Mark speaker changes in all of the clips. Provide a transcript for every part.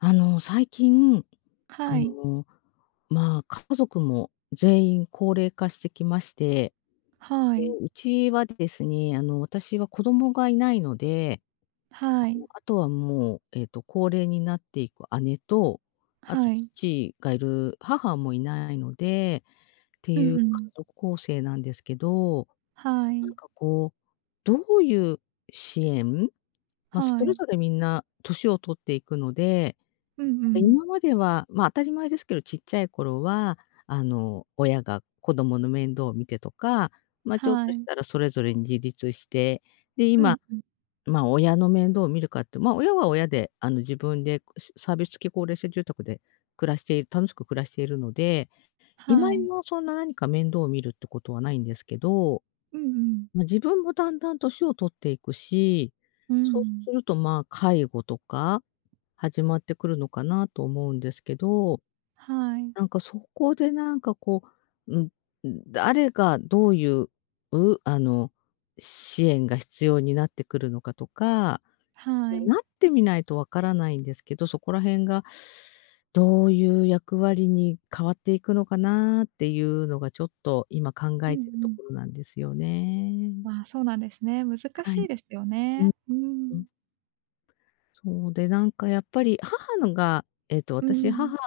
Speaker 1: 最近、
Speaker 2: は
Speaker 1: あ
Speaker 2: い、
Speaker 1: の、まあ、家族も全員高齢化してきまして、
Speaker 2: は
Speaker 1: で、
Speaker 2: い、
Speaker 1: うちはですね、私は子供がいないので、
Speaker 2: はい、
Speaker 1: あとはもう、高齢になっていく姉と、あ
Speaker 2: は
Speaker 1: と
Speaker 2: い。
Speaker 1: 父がいる母もいないのでって
Speaker 2: う
Speaker 1: い
Speaker 2: ん
Speaker 1: う
Speaker 2: う
Speaker 1: 家
Speaker 2: ん。
Speaker 1: 族構成なんですけど、
Speaker 2: は
Speaker 1: な
Speaker 2: い、
Speaker 1: んかこう、どういう支援、まあ、そ
Speaker 2: は
Speaker 1: れ
Speaker 2: い。
Speaker 1: ぞれみんな年を取っていくので
Speaker 2: うんうん。
Speaker 1: 今までは、まあ、当たり前ですけど、ちっちゃい頃は、親が子供の面倒を見てとか、まあ、ちょっ
Speaker 2: は
Speaker 1: とし
Speaker 2: い。
Speaker 1: たらそれぞれに自立して、で、
Speaker 2: うん
Speaker 1: 今、
Speaker 2: うん。
Speaker 1: まあ、親の面倒を見るかって、まあ、親は親で、自分でサービス付き高齢者住宅で暮らしている楽しく暮らしているので、今
Speaker 2: はい。
Speaker 1: 今はそんな何か面倒を見るってことはないんですけど
Speaker 2: うんうん。
Speaker 1: まあ、自分もだんだん年を取っていくし、
Speaker 2: う
Speaker 1: そう
Speaker 2: ん。
Speaker 1: すると、まあ、介護とか始まってくるのかなと思うんですけど、
Speaker 2: はい、
Speaker 1: なんかそこでなんかこう、誰がどういう、うあの、支援が必要になってくるのかとか、
Speaker 2: はい。
Speaker 1: なってみないとわからないんですけど、そこら辺がどういう役割に変わっていくのかなっていうのがちょっと今考
Speaker 2: うんう
Speaker 1: えてると
Speaker 2: ん。
Speaker 1: ころなんですよね。
Speaker 2: まあ、そうなんですね。難し
Speaker 1: はい。
Speaker 2: いですよ
Speaker 1: うん
Speaker 2: ね。う
Speaker 1: うん。
Speaker 2: ん。
Speaker 1: そうで、なんかやっぱり母のが、
Speaker 2: うん。
Speaker 1: 母が、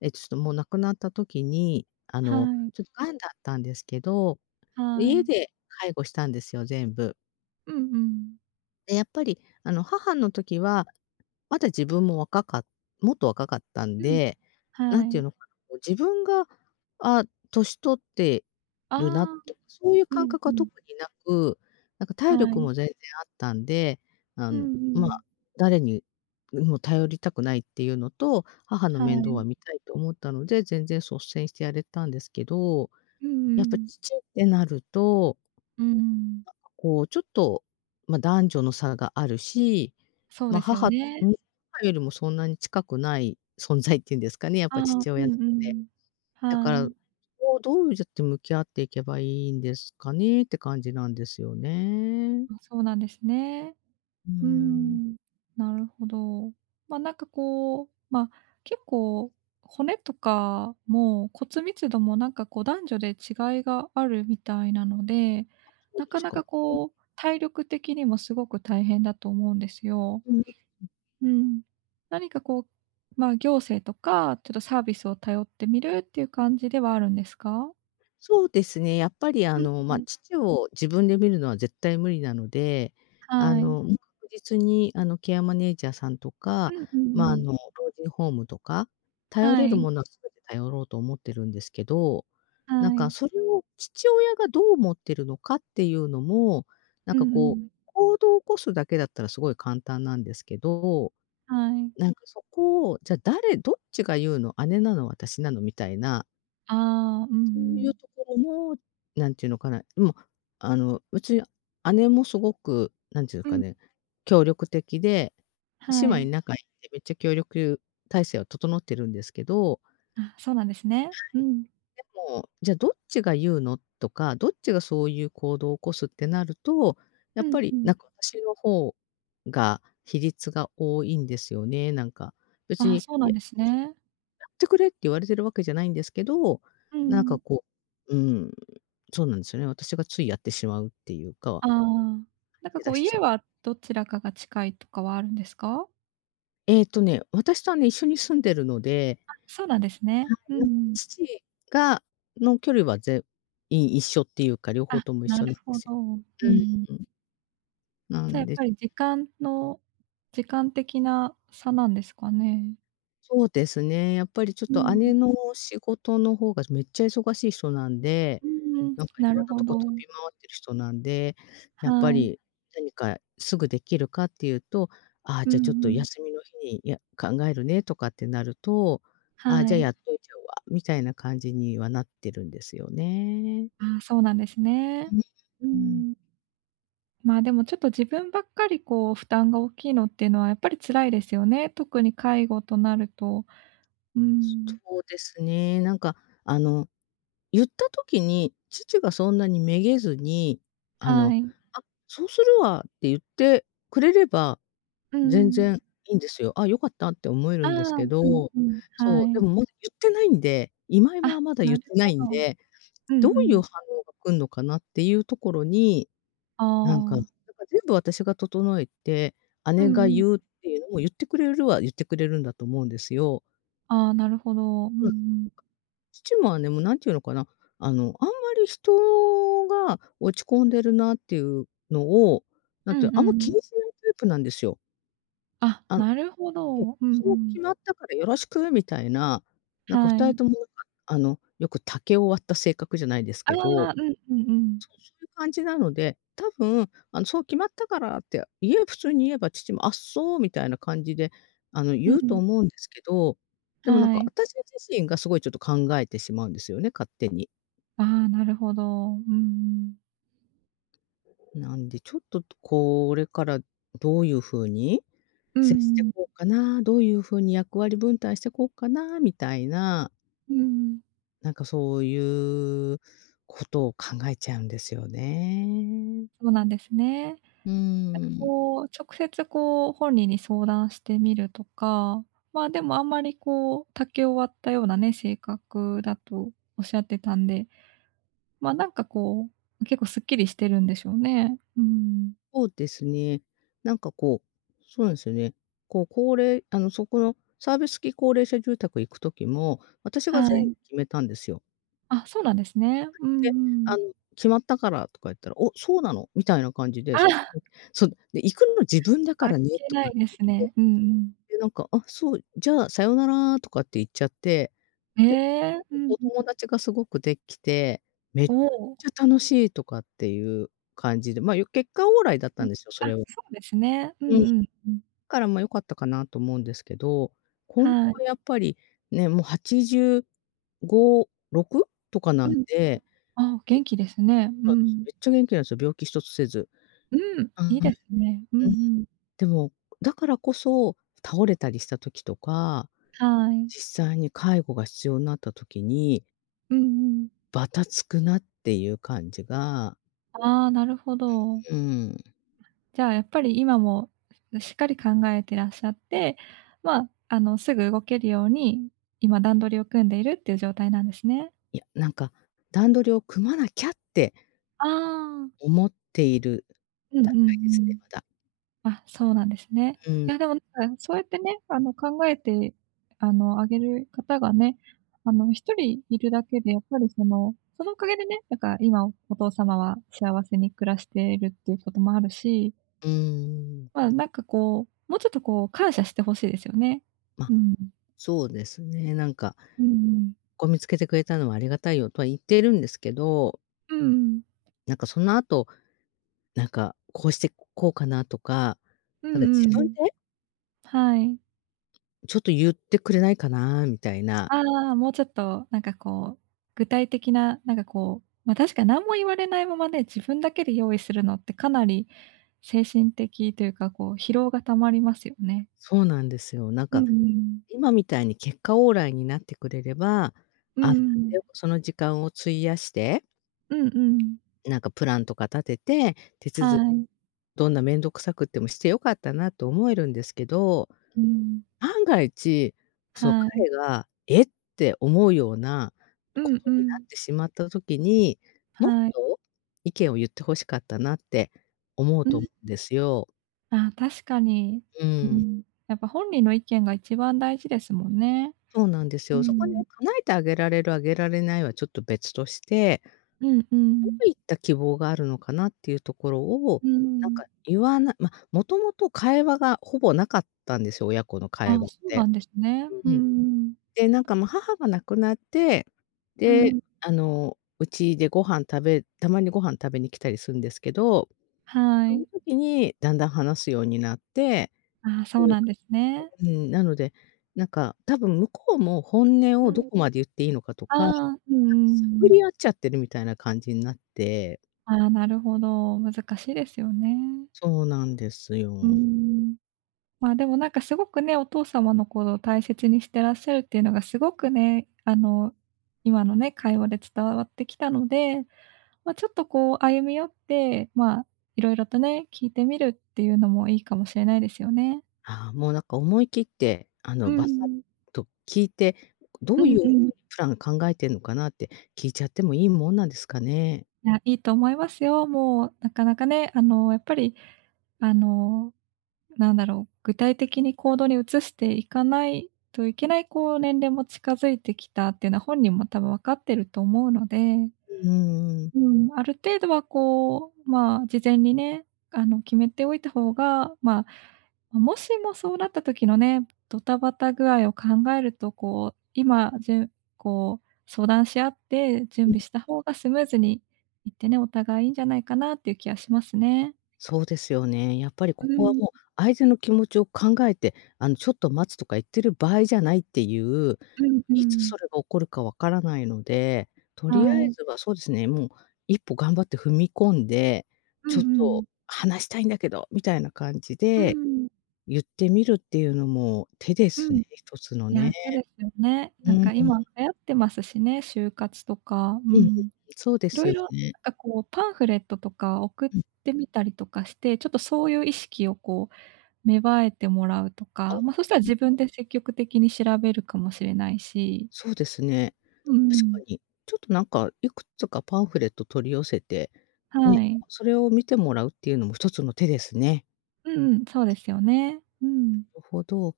Speaker 1: ちょっともう亡くなった時に、
Speaker 2: はい、
Speaker 1: ちょっと癌だったんですけど、
Speaker 2: は
Speaker 1: 家
Speaker 2: い。
Speaker 1: で介護したんですよ、全部。
Speaker 2: うんうん。
Speaker 1: で、やっぱり母の時はまだ自分も若かっもっと若かったん
Speaker 2: うん。
Speaker 1: で、な
Speaker 2: は
Speaker 1: んてい
Speaker 2: い。
Speaker 1: うのかな、こう自分が、あ、年取って
Speaker 2: あ
Speaker 1: るなと
Speaker 2: あ、
Speaker 1: か、そういう
Speaker 2: う
Speaker 1: 感
Speaker 2: ん
Speaker 1: 覚
Speaker 2: う
Speaker 1: は
Speaker 2: ん。
Speaker 1: 特になく、なんか
Speaker 2: は
Speaker 1: 体力
Speaker 2: い。
Speaker 1: も全然あったんで、あ
Speaker 2: う
Speaker 1: の、
Speaker 2: んう
Speaker 1: ま
Speaker 2: ん。
Speaker 1: あ、誰にも頼りたくないっていうのと、母の
Speaker 2: は
Speaker 1: 面倒は
Speaker 2: い。
Speaker 1: 見たいと思ったので、全然率先してやれたんですけど、
Speaker 2: うんう
Speaker 1: やっぱ
Speaker 2: ん。
Speaker 1: 父ってなると
Speaker 2: うん。
Speaker 1: こう、ちょっと、まあ、男女の差があるし、
Speaker 2: そう
Speaker 1: まあ、
Speaker 2: ですよね。
Speaker 1: に母よりもそんなに近くない存在っていうんですかね、やっ
Speaker 2: あ
Speaker 1: ぱ
Speaker 2: あ、う
Speaker 1: 父親って。
Speaker 2: んうん。
Speaker 1: だか
Speaker 2: は
Speaker 1: ら、
Speaker 2: い。
Speaker 1: こう、どうやって向き合っていけばいいんですかねって感じなんですよね。
Speaker 2: あ、そうなんですね。
Speaker 1: うー
Speaker 2: うー
Speaker 1: ん。
Speaker 2: ん、なるほど。まあ、なんかこう、まあ、結構骨とかも骨密度もなんかこう男女で違いがあるみたいなので、
Speaker 1: そう
Speaker 2: な
Speaker 1: で
Speaker 2: か
Speaker 1: す
Speaker 2: なか
Speaker 1: か。
Speaker 2: こう体力的にもすごく大変だと思うんですよ。うん。何かこう、まあ、行政とか、ちょっとサービスを頼ってみるっていう感じではあるんですか？
Speaker 1: そうですね、やっぱり
Speaker 2: う
Speaker 1: ま
Speaker 2: んう
Speaker 1: あ、
Speaker 2: ん。
Speaker 1: 父を自分で見るのは絶対無理なので、
Speaker 2: はい。
Speaker 1: もう確実にケアマネージャーさんと
Speaker 2: う
Speaker 1: か、
Speaker 2: んうんう
Speaker 1: まあ、
Speaker 2: ん。
Speaker 1: 老人ホームとか、頼
Speaker 2: は
Speaker 1: れる
Speaker 2: い、
Speaker 1: ものは全て頼ろうと思ってるんですけど、なん
Speaker 2: は
Speaker 1: か
Speaker 2: い。
Speaker 1: それを父親がどう思ってるのかっていうのも、なん
Speaker 2: うん
Speaker 1: か
Speaker 2: う
Speaker 1: こう、
Speaker 2: ん。
Speaker 1: 行動を起こすだけだったらすごい簡単なんですけど、
Speaker 2: はい。
Speaker 1: なんかそこを、じゃあどっちが言うの、姉なの、私なのみたいな
Speaker 2: ああ、うんう
Speaker 1: そうい
Speaker 2: ん。
Speaker 1: うところも、なんていうのかな、もう、うち姉もすごく、なんていう
Speaker 2: う
Speaker 1: か
Speaker 2: ん、
Speaker 1: ね、協力的で、姉
Speaker 2: は
Speaker 1: 妹
Speaker 2: い。
Speaker 1: 仲いいんで、めっちゃ協力体制は整ってるんですけど、
Speaker 2: あ、そうなんですね。うん。
Speaker 1: でも、じゃあどっちが言うのとか、どっちがそういう行動を起こすってなると、や
Speaker 2: う
Speaker 1: っ
Speaker 2: ん
Speaker 1: ぱ
Speaker 2: う
Speaker 1: り
Speaker 2: ん。
Speaker 1: なんか私の方が比率が多いんですよね、なんか。別
Speaker 2: ああ、
Speaker 1: に
Speaker 2: そうなんですね。
Speaker 1: ってくれって言われてるわけじゃないんですけど、
Speaker 2: う
Speaker 1: なんか
Speaker 2: ん
Speaker 1: こう、ん、そうなんですよね。私がついやってしまうっていうか、
Speaker 2: ああ。なんか
Speaker 1: 手
Speaker 2: こ
Speaker 1: 出
Speaker 2: う
Speaker 1: しち
Speaker 2: 家
Speaker 1: ゃう。
Speaker 2: はどちらかが近いとかはあるんですか？
Speaker 1: 私とはね、一緒に住んでるので、
Speaker 2: あ、そうなんですね。
Speaker 1: な
Speaker 2: うんう
Speaker 1: んか
Speaker 2: ん。
Speaker 1: 父がの距離はぜい一緒っていうか、両方
Speaker 2: あ、
Speaker 1: とも一
Speaker 2: な
Speaker 1: 緒な
Speaker 2: る
Speaker 1: んで
Speaker 2: ほ
Speaker 1: す
Speaker 2: ど。
Speaker 1: よ。
Speaker 2: うんうん。
Speaker 1: うん。な
Speaker 2: じゃあや
Speaker 1: ん
Speaker 2: っ
Speaker 1: で
Speaker 2: ぱり時間的な差なんですかね？
Speaker 1: そうですね、やっぱりちょっ
Speaker 2: う
Speaker 1: と
Speaker 2: ん。
Speaker 1: 姉の仕事の方がめっちゃ忙しい人なんで
Speaker 2: うんうん。
Speaker 1: なんかい
Speaker 2: な
Speaker 1: ろん
Speaker 2: る
Speaker 1: な
Speaker 2: ほ
Speaker 1: とこ
Speaker 2: ど。
Speaker 1: 飛び回ってる人なんで、やっぱ
Speaker 2: はい。
Speaker 1: り何かすぐできるかっていうと、ああ、
Speaker 2: う
Speaker 1: じゃ
Speaker 2: ん
Speaker 1: あちょっと
Speaker 2: うん。
Speaker 1: 休みの日に、考えるねとかってなると、ああ、
Speaker 2: は
Speaker 1: じゃあや
Speaker 2: い。
Speaker 1: っといちゃうわ、みたいな感じにはなってるんですよね。
Speaker 2: ああ、そうなんですね。うー
Speaker 1: うん、うん。
Speaker 2: ん。まあ、でもちょっと自分ばっかりこう負担が大きいのっていうのはやっぱり辛いですよね。特に介護となると。うーん。
Speaker 1: そうですね。なんかあの、言った時に、父がそんなにめげずに、あ
Speaker 2: は
Speaker 1: の、
Speaker 2: い。
Speaker 1: 「あ、そうするわ」って言ってくれれば
Speaker 2: うー
Speaker 1: 全
Speaker 2: ん。
Speaker 1: 然いいんですよ。あ、良かったって思え
Speaker 2: あ
Speaker 1: る
Speaker 2: あ、
Speaker 1: んです
Speaker 2: う
Speaker 1: け
Speaker 2: ん
Speaker 1: ど、
Speaker 2: うん、は
Speaker 1: そう、で
Speaker 2: い。
Speaker 1: もまだ言ってないんで、今
Speaker 2: あ、
Speaker 1: はまだ
Speaker 2: な
Speaker 1: 言っ
Speaker 2: る
Speaker 1: てな
Speaker 2: ほ
Speaker 1: い
Speaker 2: ど。
Speaker 1: んで、
Speaker 2: う
Speaker 1: どう
Speaker 2: んう
Speaker 1: いう
Speaker 2: ん。
Speaker 1: 反応が来んのかなっていうところに、
Speaker 2: あ
Speaker 1: なんか
Speaker 2: あ。
Speaker 1: 全部私が整えて、
Speaker 2: う
Speaker 1: 姉が
Speaker 2: んうん。
Speaker 1: 言うっていうのも言ってくれるは言ってくれるんだと思うんですよ。
Speaker 2: ああ、なるほど。うんう
Speaker 1: うん、
Speaker 2: ん。
Speaker 1: 父も姉も何て言うのかな、あんまり人が落ち込んでるなっていうのを、
Speaker 2: う
Speaker 1: なん
Speaker 2: ん
Speaker 1: てあん
Speaker 2: う
Speaker 1: ま気
Speaker 2: ん。
Speaker 1: にしないタイプなんですよ。
Speaker 2: あ、
Speaker 1: あ
Speaker 2: なるほ
Speaker 1: で
Speaker 2: ど。うんう
Speaker 1: そう決
Speaker 2: ん。
Speaker 1: まったからよろしくみたいな、なんか
Speaker 2: は
Speaker 1: 二人
Speaker 2: い。
Speaker 1: ともなんか、よく竹を割った性格じゃないです
Speaker 2: あ
Speaker 1: けど、
Speaker 2: あ、うんうんうん。
Speaker 1: そういう感じなので、多分、そう決まったからって普通に言えば父も、あ、そうみたいな感じで、
Speaker 2: う
Speaker 1: 言うと
Speaker 2: ん。
Speaker 1: 思うんですけど、でもなん
Speaker 2: は
Speaker 1: か
Speaker 2: い。
Speaker 1: 私自身がすごいちょっと考えてしまうんですよね、勝手に。
Speaker 2: ああ、なるほど。うんうん。
Speaker 1: なんでちょっとこれからどういう風に
Speaker 2: うん
Speaker 1: 接して
Speaker 2: うん。
Speaker 1: こうかな、どういう風に役割分担してこうかなみたいな
Speaker 2: うん
Speaker 1: なんかそういうことを考えちゃうんですよね。
Speaker 2: そうなんですね。
Speaker 1: う
Speaker 2: なんか
Speaker 1: ん、
Speaker 2: こう、直接こう、本人に相談してみるとか、まあ、でもあんまりこう、竹を割ったようなね、性格だとおっしゃってたんで、まあ、なんかこう、結構すっきりしてるんでしょうね。うん。
Speaker 1: そうですね。なんかこう、そうですね。こう高齢あの、そこのサービス付き高齢者住宅行く時も、私が
Speaker 2: は
Speaker 1: 全部
Speaker 2: い。
Speaker 1: 決めたんですよ。
Speaker 2: あ、そうなんですね。う
Speaker 1: で、
Speaker 2: んうん。
Speaker 1: 「決まったから」とか言ったら「お、そうなの？」みたいな感じで、
Speaker 2: あ
Speaker 1: そ
Speaker 2: あ、
Speaker 1: そう、で「行くの自分だか
Speaker 2: っ
Speaker 1: らね」
Speaker 2: け
Speaker 1: と
Speaker 2: な
Speaker 1: か
Speaker 2: いです
Speaker 1: 言っ
Speaker 2: ね。
Speaker 1: て、
Speaker 2: うんうん。
Speaker 1: で、なんか「あ、そう、じゃあさよなら」とかって言っちゃって
Speaker 2: え
Speaker 1: で、
Speaker 2: え、
Speaker 1: 結
Speaker 2: う
Speaker 1: 局
Speaker 2: ん
Speaker 1: お
Speaker 2: う
Speaker 1: 友
Speaker 2: ん。
Speaker 1: 達がすごくできて、めっ
Speaker 2: おお。
Speaker 1: ちゃ楽しいとかっていう感じで、まあ、結果オーライだっ
Speaker 2: う
Speaker 1: た
Speaker 2: ん。
Speaker 1: んですよ、そ
Speaker 2: あ、
Speaker 1: れは。
Speaker 2: そうですね。うん
Speaker 1: うん。
Speaker 2: うんうん。
Speaker 1: からま、良かったかなと思うんですけど、今後
Speaker 2: は
Speaker 1: は
Speaker 2: い。
Speaker 1: やっぱりね、もう85、6とか
Speaker 2: う
Speaker 1: なん
Speaker 2: ん。
Speaker 1: で、
Speaker 2: あ、元気ですね。う
Speaker 1: そうです、
Speaker 2: ん。
Speaker 1: めっちゃ元気なんですよ、病気一つせず。
Speaker 2: うん、
Speaker 1: は
Speaker 2: いいですね。うんう
Speaker 1: い、うん。
Speaker 2: ん。
Speaker 1: でも、だからこそ、倒れたりした時とか、
Speaker 2: はい。
Speaker 1: 実際に介護が必要になった時に、
Speaker 2: うんうん。
Speaker 1: ばたつくなっていう感じが、
Speaker 2: ああ、なるほど。
Speaker 1: うん。
Speaker 2: じゃあ、やっぱり今も、しっかり考えてらっしゃって、まあ、すぐ動けるように、今段取りを組んでいるっていう状態なんですね。
Speaker 1: いや、なんか、段取りを組まなきゃって
Speaker 2: ああ。
Speaker 1: 思っている
Speaker 2: うんう
Speaker 1: 段
Speaker 2: ん
Speaker 1: 階で
Speaker 2: う
Speaker 1: すね、
Speaker 2: ん。
Speaker 1: まだ。
Speaker 2: あ、そうなんですね。
Speaker 1: う
Speaker 2: い
Speaker 1: ん、
Speaker 2: や、でもなんか、そうやってね、考えて、あげる方がね、1人いるだけでやっぱりその、そのおかげでね、なんか今お父様は幸せに暮らしているっていうこともあるし、
Speaker 1: うーん。
Speaker 2: まあ、なんかこう、もうちょっとこう、感謝して欲しいですよね。
Speaker 1: ま、
Speaker 2: うん。
Speaker 1: そうですね、なんか、
Speaker 2: うんうん。
Speaker 1: ここ見つけてくれたのはありがたいよとは言っているんですけど、
Speaker 2: うんうん。
Speaker 1: なんかその後、なんか、こうしてこうかなとか、
Speaker 2: う
Speaker 1: なんか
Speaker 2: ん
Speaker 1: 自
Speaker 2: う
Speaker 1: 分で
Speaker 2: ん。はい。
Speaker 1: ちょっと言ってくれないかなみたいな。
Speaker 2: ああ、もうちょっとなんかこう、具体的な、なんかこう、ま、確かに何も言われないままね、自分だけで用意するのってかなり精神的というか、こう疲労がたまりますよね。
Speaker 1: そうなんですよ。なん
Speaker 2: うんう
Speaker 1: か、
Speaker 2: ん。
Speaker 1: 今みたいに結果オーライになってくれれば、
Speaker 2: うん
Speaker 1: あ、やっ
Speaker 2: う
Speaker 1: て
Speaker 2: ん。
Speaker 1: よその時間を費やして
Speaker 2: うんうん。
Speaker 1: なんかプランとか立てて、手
Speaker 2: は
Speaker 1: 続
Speaker 2: い。
Speaker 1: どんな面倒くさくってもして良かったなと思えるんですけど、
Speaker 2: うん。
Speaker 1: 万が一、その
Speaker 2: はい。
Speaker 1: 彼が「えっ！」て思うような
Speaker 2: う
Speaker 1: こ
Speaker 2: んう
Speaker 1: とにな
Speaker 2: ん。
Speaker 1: ってしまった時に、もっ
Speaker 2: はい。
Speaker 1: と意見を言って欲しかったなって思う
Speaker 2: う
Speaker 1: と
Speaker 2: ん。
Speaker 1: 思うんですよ。
Speaker 2: あ確かに。
Speaker 1: う
Speaker 2: う
Speaker 1: ん、
Speaker 2: ん。やっぱ本人の意見が一番大事ですもんね。
Speaker 1: そうなんです
Speaker 2: う
Speaker 1: よ。そこね、
Speaker 2: ん。
Speaker 1: 叶えてあげられる、あげられないはちょっと別として
Speaker 2: うんう
Speaker 1: ど
Speaker 2: ん。
Speaker 1: ういった希望があるのかなっていうところを、
Speaker 2: う
Speaker 1: なん
Speaker 2: ん。
Speaker 1: か言わなま、もともと会話がほぼなかったんですよ、親子の
Speaker 2: あ
Speaker 1: 会
Speaker 2: あ、
Speaker 1: 話っ
Speaker 2: そうな
Speaker 1: て。
Speaker 2: んですね。う
Speaker 1: う
Speaker 2: ん
Speaker 1: ん。
Speaker 2: うん。
Speaker 1: で、なんか、ま、母が亡くなって、
Speaker 2: う
Speaker 1: で、
Speaker 2: ん。
Speaker 1: うちでご飯食べたまにご飯食べに来たりするんですけど、
Speaker 2: は
Speaker 1: その
Speaker 2: い。
Speaker 1: 時にだんだん話すようになって
Speaker 2: ああ、
Speaker 1: っ
Speaker 2: そ
Speaker 1: て
Speaker 2: う
Speaker 1: いう
Speaker 2: なんですね。
Speaker 1: うん、なので、なんか、多分向こうも本音
Speaker 2: う
Speaker 1: をど
Speaker 2: ん。
Speaker 1: こまで言っていいのかとか、なんか
Speaker 2: ああ、うんうんう
Speaker 1: 探
Speaker 2: ん。
Speaker 1: り合っちゃってるみたいな感じになって
Speaker 2: ああ、なるほど。難しいですよね。
Speaker 1: そうなんです
Speaker 2: うー
Speaker 1: よ。
Speaker 2: ん。まあ、でもなんかすごくね、お父様のことを大切にしてらっしゃるっていうのがすごくね、今のね、会話で伝わってきたので、ま、ちょっとこう歩み寄って、まあ、色々とね、聞いてみるっていうのもいいかもしれないですよね。
Speaker 1: ああ、もうなんか思い切って、
Speaker 2: う
Speaker 1: バサッ
Speaker 2: ん。
Speaker 1: と聞いて、ど
Speaker 2: う
Speaker 1: うい
Speaker 2: ん
Speaker 1: うふう
Speaker 2: う
Speaker 1: に
Speaker 2: ん。
Speaker 1: プラン考えてんのかなって聞いちゃってもいいもんなんですかね？
Speaker 2: いや、いいと思いますよ。もうなかなかね、あの、やっぱり、あのなんだろう、具体的に行動に移していかないといけない、こう、年齢も近づいてきたっていうのは本人も多分分かってると思うので、
Speaker 1: うーん。
Speaker 2: うん、ある程度はこう、まあ、事前にね、決めておいた方が、まあ、まもしもそうなった時のね、ドタバタ具合を考えると、こう、今、じゅんこう、相談し合って準
Speaker 1: うん、
Speaker 2: 備した方がスムーズにいってね、お互いいいんじゃないかなっていう気はしますね。
Speaker 1: そうですよね。やっぱりこ
Speaker 2: う
Speaker 1: こは
Speaker 2: ん、
Speaker 1: もう相手の気持ちを考えて、ちょっと待つとか言ってる場合じゃないっていう、
Speaker 2: うんう
Speaker 1: いつ
Speaker 2: ん。
Speaker 1: それが起こるかわからないので、とりあ
Speaker 2: は
Speaker 1: え
Speaker 2: い。
Speaker 1: ずはそうですね、もう一歩頑張って踏み込んで、
Speaker 2: うん
Speaker 1: ちょ
Speaker 2: う
Speaker 1: っ
Speaker 2: ん。
Speaker 1: と話したいんだけどみたいな感じ
Speaker 2: う
Speaker 1: で
Speaker 2: ん。
Speaker 1: 言ってみるっていうのも手で
Speaker 2: う
Speaker 1: す
Speaker 2: ん。
Speaker 1: ね、
Speaker 2: い
Speaker 1: 一つのね。
Speaker 2: や、手ですよね。
Speaker 1: う
Speaker 2: なん
Speaker 1: ん、う
Speaker 2: か
Speaker 1: ん
Speaker 2: 今流行ってますしね、就活とか。う
Speaker 1: うん、
Speaker 2: ん。
Speaker 1: そうで
Speaker 2: い
Speaker 1: す
Speaker 2: ろい
Speaker 1: よ
Speaker 2: ろ
Speaker 1: ね。
Speaker 2: なんかこうパンフレットとか送っ
Speaker 1: うん。
Speaker 2: てみたりとかして、ちょっとそういう意識をこう芽生えてもらうと
Speaker 1: あ
Speaker 2: か、
Speaker 1: あ、
Speaker 2: ま、そしたら自分で積極的に調べるかもしれないし。
Speaker 1: そうですね。
Speaker 2: うんう
Speaker 1: 確か
Speaker 2: ん。
Speaker 1: に。ちょっとなんか、いくつかパンフレット取り寄せて、ね、
Speaker 2: はい。
Speaker 1: それを見てもらうっていうのも一つの手ですね。
Speaker 2: うんうん、そうですよね。うん。
Speaker 1: るほど。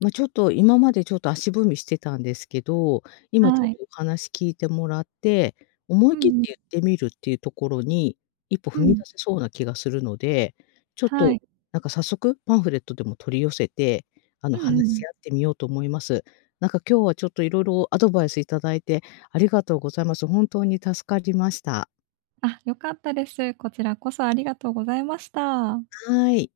Speaker 1: まあ、ちょっと今までちょっと足踏みしてたんですけど、今ちょ
Speaker 2: は
Speaker 1: っ
Speaker 2: い。
Speaker 1: とお話聞いてもらって、思
Speaker 2: う
Speaker 1: い
Speaker 2: ん
Speaker 1: 切って
Speaker 2: うん。
Speaker 1: 言ってみるっていうところに、一歩
Speaker 2: う
Speaker 1: 踏み出
Speaker 2: ん。
Speaker 1: せそうな気がするので、ちょっ
Speaker 2: は
Speaker 1: と
Speaker 2: い。
Speaker 1: なんか早速パンフレットでも取り寄せて、
Speaker 2: うんう
Speaker 1: 話
Speaker 2: ん。
Speaker 1: し合ってみようと思います。なんか今日はちょっといろいろアドバイスいただいてありがとうございます。本当に助かりました。
Speaker 2: あ、良かったです。こちらこそありがとうございました。
Speaker 1: はい。